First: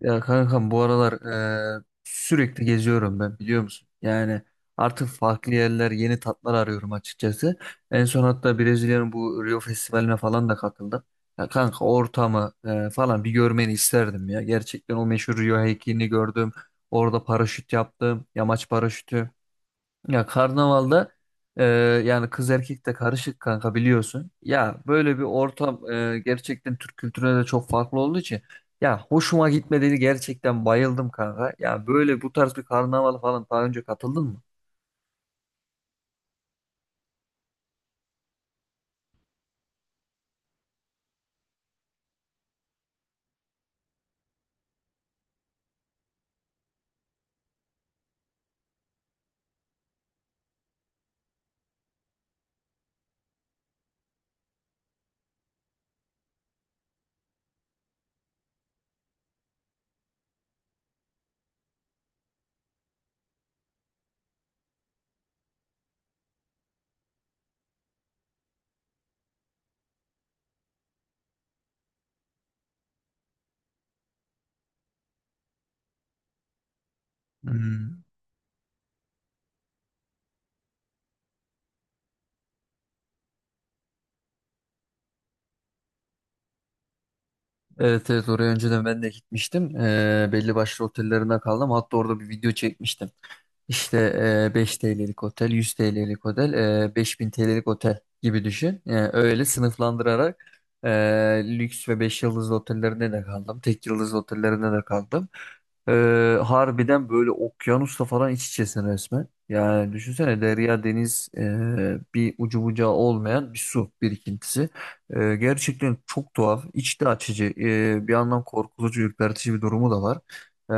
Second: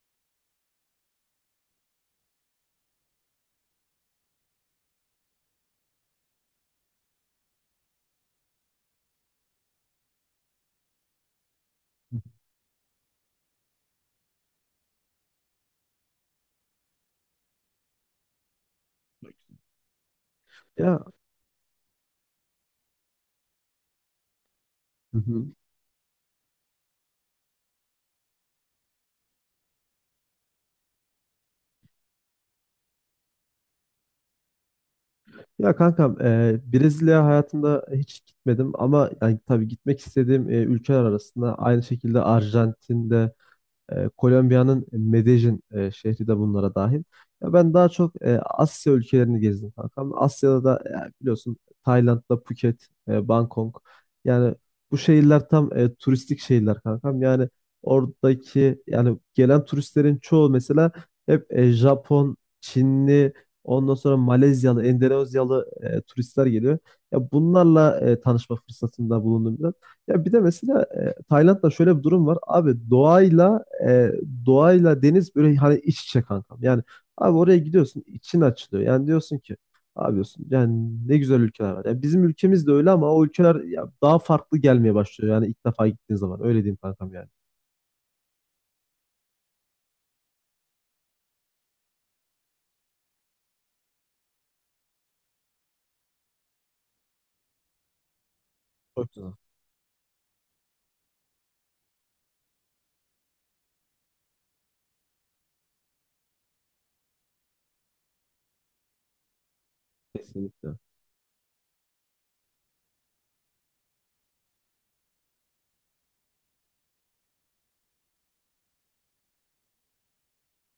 Ya kankam bu aralar sürekli geziyorum ben biliyor musun? Yani artık farklı yerler, yeni tatlar arıyorum açıkçası. En son hatta Brezilya'nın bu Rio Festivali'ne falan da katıldım. Ya kanka ortamı falan bir görmeni isterdim ya. Gerçekten o meşhur Rio heykelini gördüm. Orada paraşüt yaptım. Yamaç paraşütü. Ya Ya. karnavalda e, yani kız erkek de karışık kanka biliyorsun. Ya Hı böyle bir hı. ortam gerçekten Türk kültürüne de çok farklı olduğu için ya hoşuma gitmedi gerçekten bayıldım kanka. Ya böyle bu tarz bir karnaval falan daha önce katıldın mı? Ya kankam, Brezilya hayatımda hiç gitmedim, ama yani tabii gitmek istediğim ülkeler arasında aynı şekilde Arjantin'de. Kolombiya'nın Medellin şehri de bunlara dahil. Ya ben daha çok Asya ülkelerini gezdim kankam. Asya'da da biliyorsun, Tayland'da Phuket, Bangkok. Yani bu şehirler tam turistik şehirler kankam. Yani oradaki, yani gelen turistlerin çoğu mesela hep Japon, Çinli, ondan sonra Malezyalı, Endonezyalı turistler geliyor. Ya bunlarla tanışma fırsatında bulundum biraz. Ya bir de mesela Tayland'da şöyle bir durum var. Abi doğayla deniz böyle hani iç içe kankam. Yani abi oraya Hmm. gidiyorsun, için açılıyor. Yani diyorsun ki abi, diyorsun yani ne güzel ülkeler var. Yani bizim ülkemiz de öyle, ama o ülkeler ya, daha farklı gelmeye başlıyor. Yani ilk defa gittiğin zaman öyle diyeyim kankam yani. Evet, evet, oraya önceden ben de gitmiştim. Belli başlı otellerinden kaldım. Hatta orada bir video çekmiştim. İşte 5 TL'lik otel, 100 TL'lik otel, 5.000 TL'lik otel gibi düşün. E, Çok güzel. öyle sınıflandırarak e, lüks ve 5 yıldızlı otellerinde de kaldım. Tek yıldızlı otellerinde de kaldım. E, harbiden böyle okyanusla falan iç içesin resmen. Yani düşünsene Kesinlikle. derya deniz, bir ucu bucağı olmayan bir su birikintisi. Gerçekten çok tuhaf, içli açıcı, bir yandan korkutucu, ürpertici bir durumu da var. Ee,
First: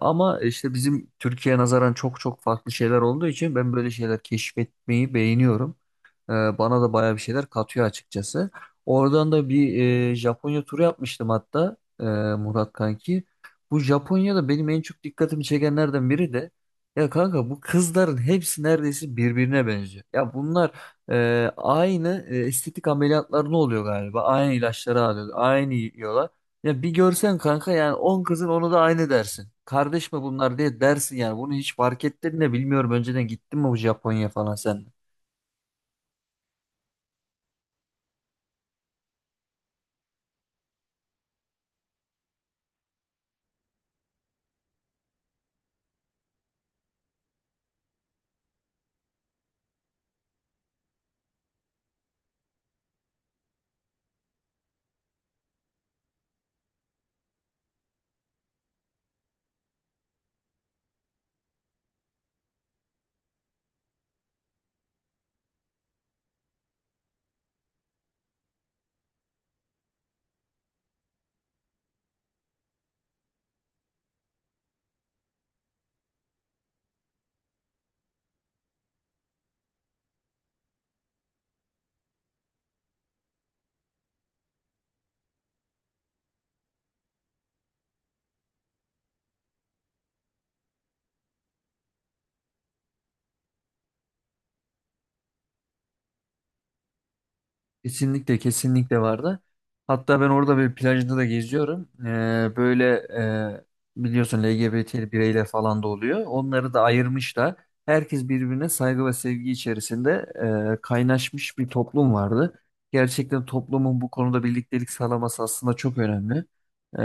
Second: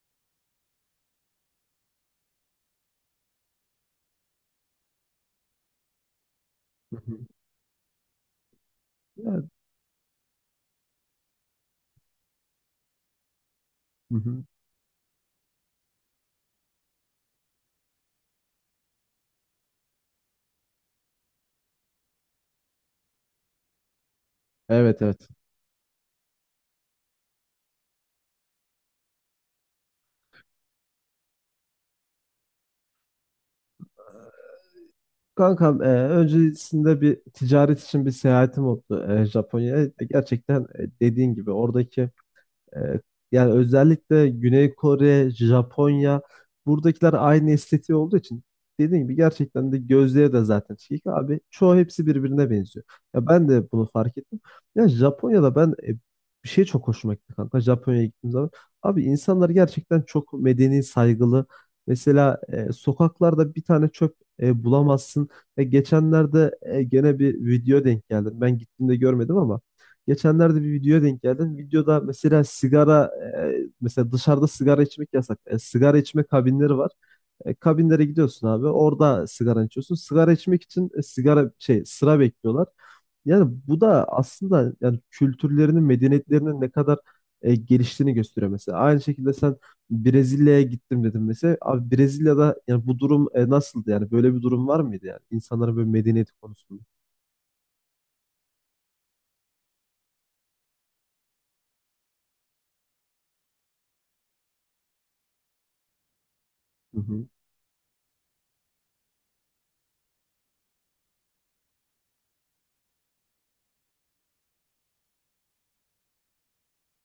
Ama işte bizim Türkiye'ye nazaran çok çok farklı şeyler olduğu için ben böyle şeyler keşfetmeyi beğeniyorum. Bana da Hı baya bir hı. şeyler katıyor açıkçası. Oradan da Yani, bir Japonya turu yapmıştım hatta, Murat kanki. Bu hı hı. Japonya'da benim en çok dikkatimi çekenlerden biri de ya kanka bu kızların hepsi neredeyse birbirine benziyor. Ya bunlar aynı estetik ameliyatları ne oluyor galiba? Aynı Evet, ilaçları evet. alıyor, aynı yiyorlar. Ya bir görsen kanka, yani 10 kızın onu da aynı dersin. Kardeş mi bunlar diye dersin yani. Bunu hiç fark ettin de bilmiyorum, önceden gittin mi bu Japonya falan sen? Kankam, öncesinde bir ticaret için bir seyahatim oldu, Japonya'ya. Gerçekten dediğin gibi oradaki... Ee, Yani özellikle Güney Kore, Japonya, buradakiler aynı estetiği olduğu için, dediğim gibi, gerçekten de gözleri de zaten çekik abi. Çoğu, hepsi birbirine benziyor. Ya ben de bunu fark ettim. Ya Japonya'da ben, bir şey çok hoşuma gitti kanka. Japonya'ya gittiğim zaman, abi, insanlar gerçekten çok medeni, saygılı. Mesela sokaklarda bir tane çöp bulamazsın. Geçenlerde gene bir video denk geldim. Ben gittiğimde görmedim, ama geçenlerde bir videoya denk geldim. Videoda mesela sigara, mesela dışarıda sigara içmek yasak. Sigara içme kabinleri var. Kabinlere gidiyorsun abi. Orada sigara içiyorsun. Sigara içmek için sigara şey sıra bekliyorlar. Yani bu da aslında yani kültürlerinin, medeniyetlerinin ne kadar geliştiğini gösteriyor mesela. Aynı şekilde sen, Brezilya'ya gittim dedim mesela. Abi Brezilya'da yani bu durum nasıldı yani? Böyle bir durum var mıydı yani? İnsanların böyle medeniyeti konusunda. Kesinlikle, kesinlikle vardı. Hatta ben orada bir plajda da geziyorum. Böyle e, biliyorsun LGBT bireyler falan da oluyor. Onları da Hı ayırmışlar. Herkes birbirine saygı ve sevgi içerisinde kaynaşmış bir toplum vardı. Gerçekten toplumun bu konuda birliktelik sağlaması aslında çok önemli. Ee,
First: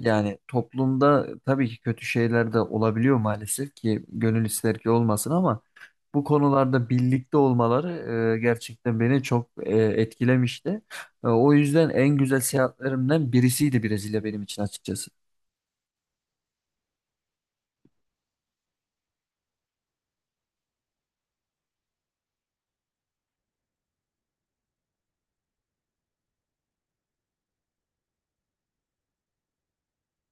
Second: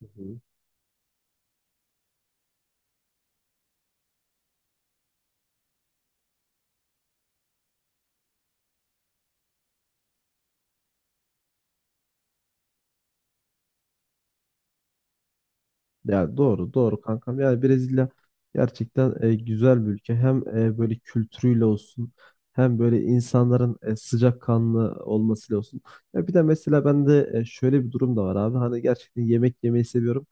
Yani hı. toplumda tabii ki kötü şeyler de olabiliyor, maalesef ki gönül ister ki olmasın, ama bu konularda birlikte olmaları gerçekten beni çok etkilemişti. O yüzden en güzel seyahatlerimden birisiydi Brezilya benim için açıkçası. Ya, doğru doğru kankam. Yani Brezilya gerçekten güzel bir ülke. Hem böyle kültürüyle olsun, hem böyle insanların sıcakkanlı olmasıyla olsun. Ya bir de mesela bende şöyle bir durum da var abi. Hani gerçekten yemek yemeyi seviyorum.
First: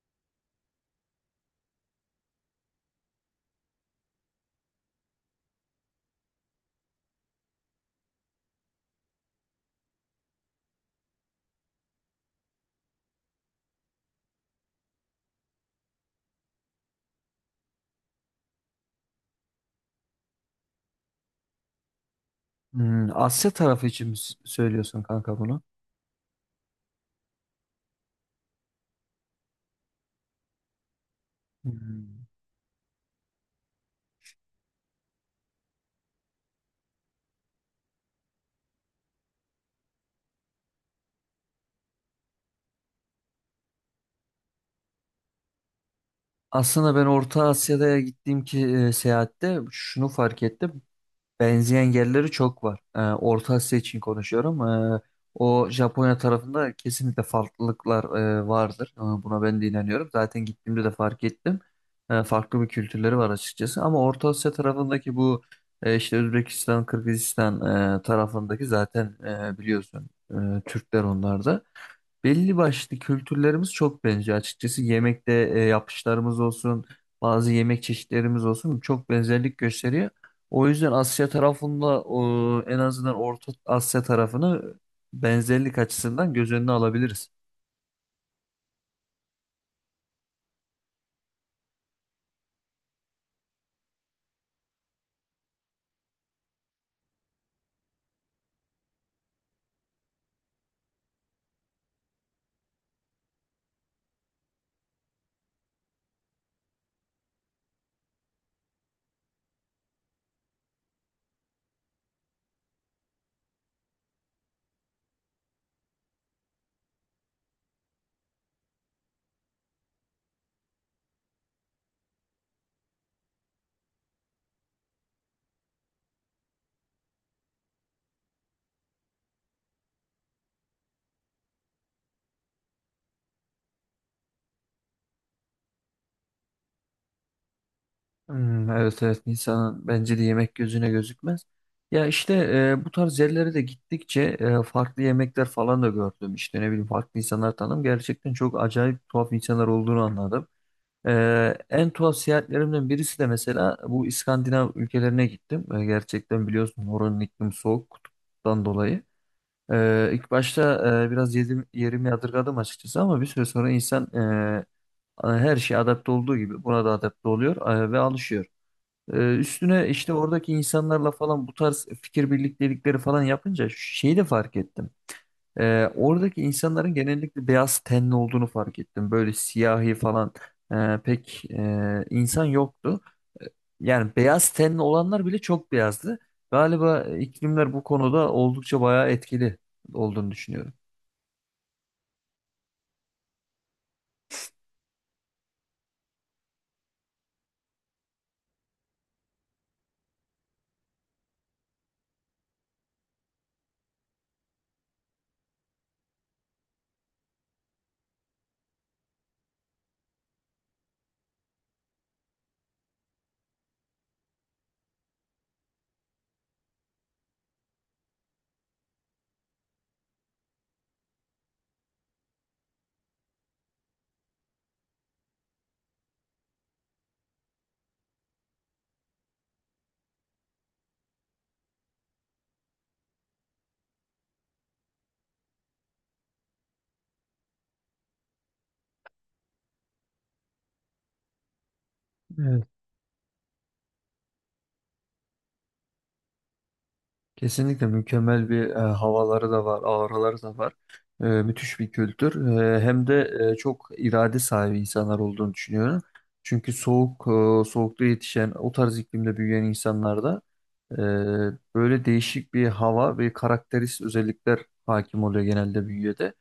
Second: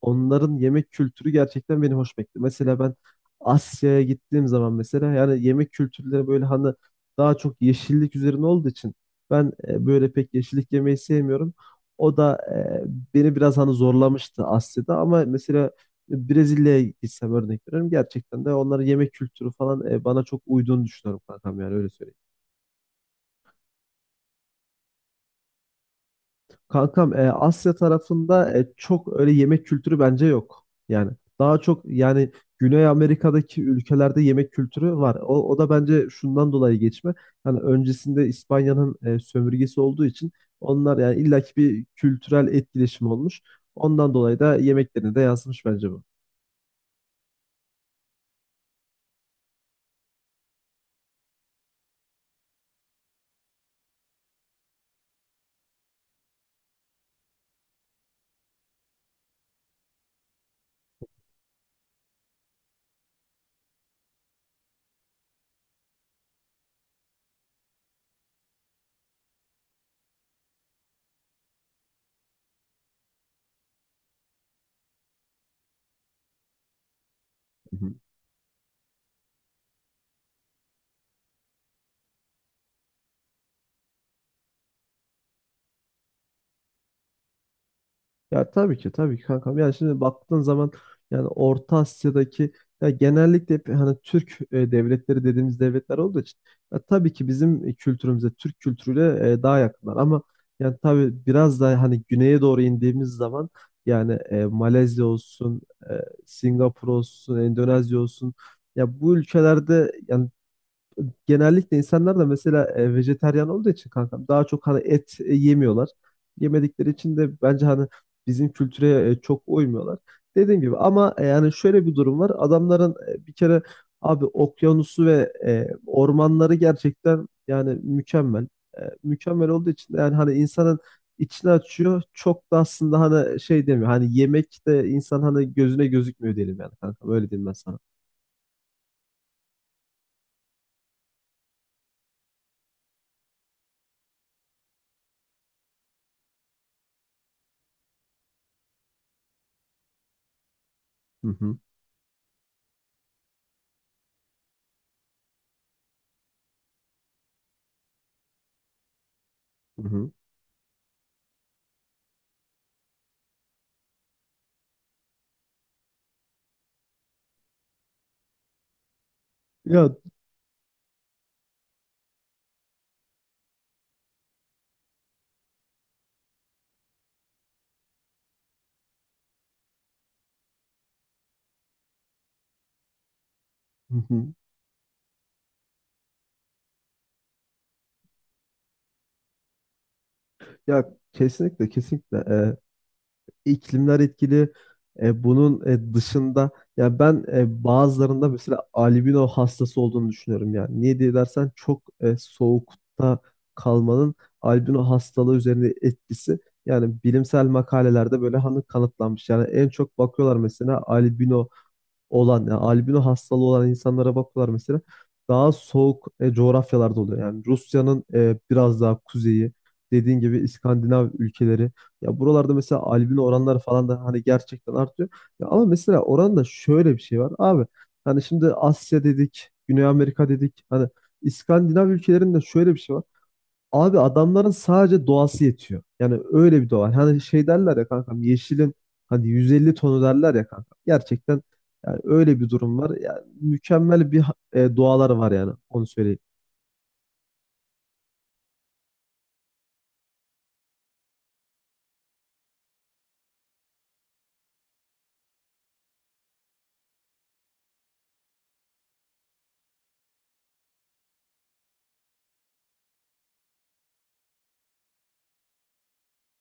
Onların yemek kültürü gerçekten beni hoş bekliyor. Mesela ben Asya'ya gittiğim zaman, mesela yani yemek kültürleri böyle hani daha çok yeşillik üzerine olduğu için, ben böyle pek yeşillik yemeyi sevmiyorum. O da beni biraz hani zorlamıştı Asya'da, ama mesela Brezilya'ya gitsem, örnek veriyorum, gerçekten de onların yemek kültürü falan bana çok uyduğunu düşünüyorum kankam, yani öyle söyleyeyim. Hmm, Asya tarafı için mi söylüyorsun kanka bunu? Kankam, Asya tarafında çok öyle yemek kültürü bence yok. Yani daha çok Hmm. yani Güney Amerika'daki ülkelerde yemek kültürü var. O da bence şundan dolayı geçme. Hani öncesinde İspanya'nın sömürgesi olduğu için, onlar yani illaki bir kültürel etkileşim olmuş. Ondan dolayı da yemeklerine de yansımış bence bu. Aslında ben Orta Asya'da gittiğim ki seyahatte şunu fark ettim. Benzeyen yerleri çok var. Orta Asya için konuşuyorum. O Japonya tarafında kesinlikle farklılıklar vardır. Buna ben de inanıyorum. Zaten gittiğimde de fark ettim. Farklı bir kültürleri var açıkçası. Ama Orta Asya tarafındaki bu işte Özbekistan, Kırgızistan tarafındaki zaten biliyorsun Türkler onlar da. Belli başlı kültürlerimiz çok benziyor. Açıkçası yemekte yapışlarımız olsun, bazı yemek çeşitlerimiz olsun çok benzerlik gösteriyor. O yüzden Asya tarafında, o, en azından Orta Asya tarafını benzerlik açısından göz önüne alabiliriz. Ya tabii ki, tabii ki kankam. Yani şimdi baktığın zaman, yani Orta Asya'daki, ya genellikle hep hani Türk devletleri dediğimiz devletler olduğu için, ya tabii ki bizim kültürümüze, Türk kültürüyle daha yakınlar, ama yani tabii biraz daha hani güneye doğru indiğimiz zaman, yani Malezya olsun, e, Singapur olsun, Endonezya olsun, ya bu ülkelerde yani genellikle insanlar da mesela vejetaryen olduğu için kankam, daha çok hani et yemiyorlar. Yemedikleri için de bence hani bizim kültüre çok uymuyorlar. Dediğim gibi, ama yani şöyle bir durum var. Adamların bir kere abi okyanusu ve ormanları gerçekten yani mükemmel. Mükemmel olduğu için de yani hani insanın içini açıyor. Çok da aslında hani şey demiyor. Hani yemek de insan hani gözüne gözükmüyor diyelim, yani kankam. Öyle diyeyim ben sana. Hmm, evet, evet, insanın bence de yemek gözüne gözükmez. Ya işte bu tarz yerlere de gittikçe farklı yemekler falan da gördüm. İşte ne bileyim farklı insanlar tanıdım. Gerçekten çok acayip tuhaf insanlar olduğunu anladım. Hı hı. En tuhaf seyahatlerimden birisi de mesela bu İskandinav ülkelerine gittim. Gerçekten biliyorsun oranın iklimi soğuk kutuptan dolayı. Hı hı. İlk başta biraz yedim, yerimi yadırgadım açıkçası, ama bir süre sonra insan her şeye adapte olduğu gibi buna da adapte oluyor ve alışıyor. Üstüne Ya, işte oradaki insanlarla falan bu tarz fikir birliktelikleri falan yapınca şeyi de fark ettim. Oradaki insanların genellikle beyaz tenli olduğunu fark ettim. Böyle siyahi falan pek insan yoktu. E, hı Yani hı. beyaz tenli olanlar bile çok beyazdı. Galiba iklimler bu konuda oldukça bayağı etkili olduğunu düşünüyorum. Ya kesinlikle, kesinlikle. İklimler etkili. Bunun dışında, ya ben bazılarında mesela albino hastası olduğunu düşünüyorum. Yani niye diye dersen, çok soğukta kalmanın albino hastalığı üzerinde etkisi, yani bilimsel makalelerde böyle hani kanıtlanmış. Yani en çok bakıyorlar mesela, albino olan, yani albino hastalığı olan insanlara bakıyorlar mesela. Daha soğuk coğrafyalarda oluyor. Yani Rusya'nın biraz daha kuzeyi, dediğin gibi İskandinav ülkeleri. Ya buralarda mesela albino oranları falan da hani gerçekten artıyor. Ya ama mesela oranda şöyle bir şey var abi. Hani şimdi Asya dedik, Güney Amerika dedik. Hani İskandinav ülkelerinde şöyle bir şey var. Abi, adamların sadece doğası yetiyor. Yani öyle bir doğa. Hani şey derler ya kankam, yeşilin hani 150 tonu derler ya kankam. Gerçekten yani öyle bir Evet. durum var. Yani mükemmel bir doğaları var, yani onu söyleyeyim. Kesinlikle mükemmel bir havaları da var, ağrıları da var. Müthiş bir kültür. Hem de çok irade sahibi insanlar olduğunu düşünüyorum. Çünkü soğuk, soğukta yetişen, o tarz iklimde büyüyen insanlarda böyle değişik bir hava ve karakterist özellikler hakim oluyor genelde bünyede.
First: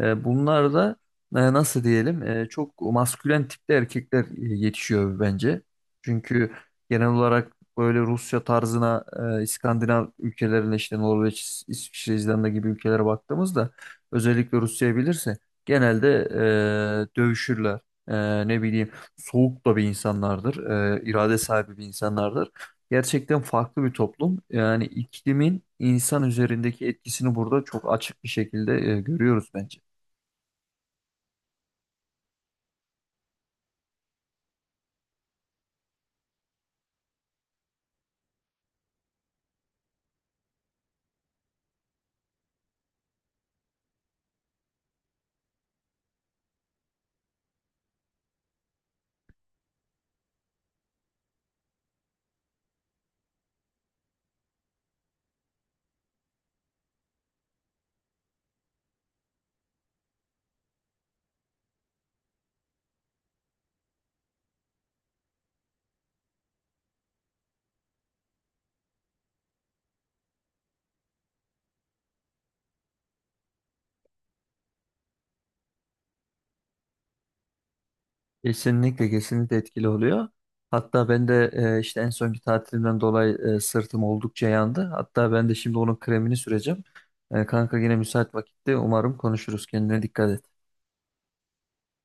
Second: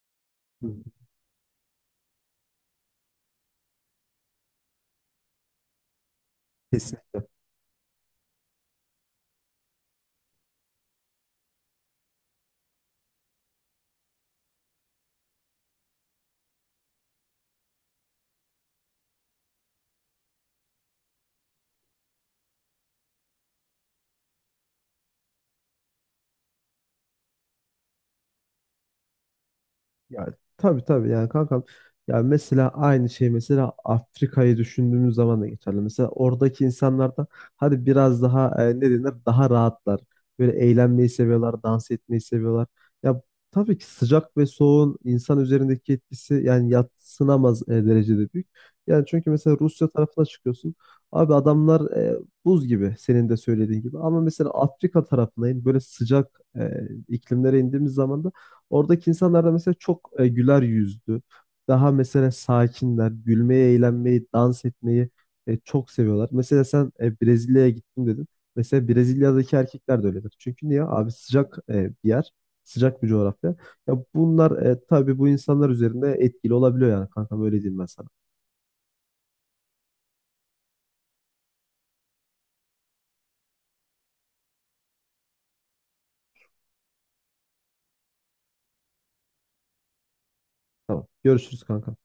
Bunlar da nasıl diyelim, çok maskülen tipte erkekler yetişiyor bence. Çünkü Hı. genel olarak böyle Rusya tarzına, İskandinav ülkelerine, işte Norveç, İsviçre, İzlanda gibi ülkelere baktığımızda, özellikle Rusya'yı bilirse genelde dövüşürler. Ne bileyim, soğuk da bir insanlardır. E, irade sahibi bir insanlardır. Gerçekten farklı bir toplum. Yani iklimin insan üzerindeki etkisini burada çok açık bir şekilde görüyoruz bence. Ya tabii, tabii yani kankam. Ya mesela aynı şey, mesela Afrika'yı düşündüğümüz zaman da geçerli. Mesela oradaki insanlar da hadi biraz daha ne denir, daha rahatlar. Böyle eğlenmeyi seviyorlar, dans etmeyi seviyorlar. Ya tabii ki sıcak ve soğuğun insan üzerindeki etkisi yani yadsınamaz derecede büyük. Yani çünkü mesela Rusya tarafına çıkıyorsun. Abi adamlar buz gibi, senin de söylediğin gibi. Ama mesela Afrika tarafına in, böyle sıcak iklimlere indiğimiz zaman da, oradaki insanlar da mesela çok güler yüzlü. Daha mesela sakinler, gülmeyi, eğlenmeyi, dans etmeyi çok seviyorlar. Mesela sen Brezilya'ya gittim dedin. Mesela Brezilya'daki erkekler de öyledir. Çünkü niye? Abi sıcak bir yer, sıcak bir coğrafya. Ya bunlar tabii bu insanlar üzerinde etkili olabiliyor, yani kankam, öyle diyeyim ben sana. Kesinlikle, kesinlikle etkili oluyor. Hatta ben de işte en sonki tatilimden dolayı sırtım oldukça yandı. Hatta ben de şimdi onun kremini süreceğim. Kanka yine müsait vakitte umarım konuşuruz. Kendine dikkat et. Tamam. Görüşürüz kankam.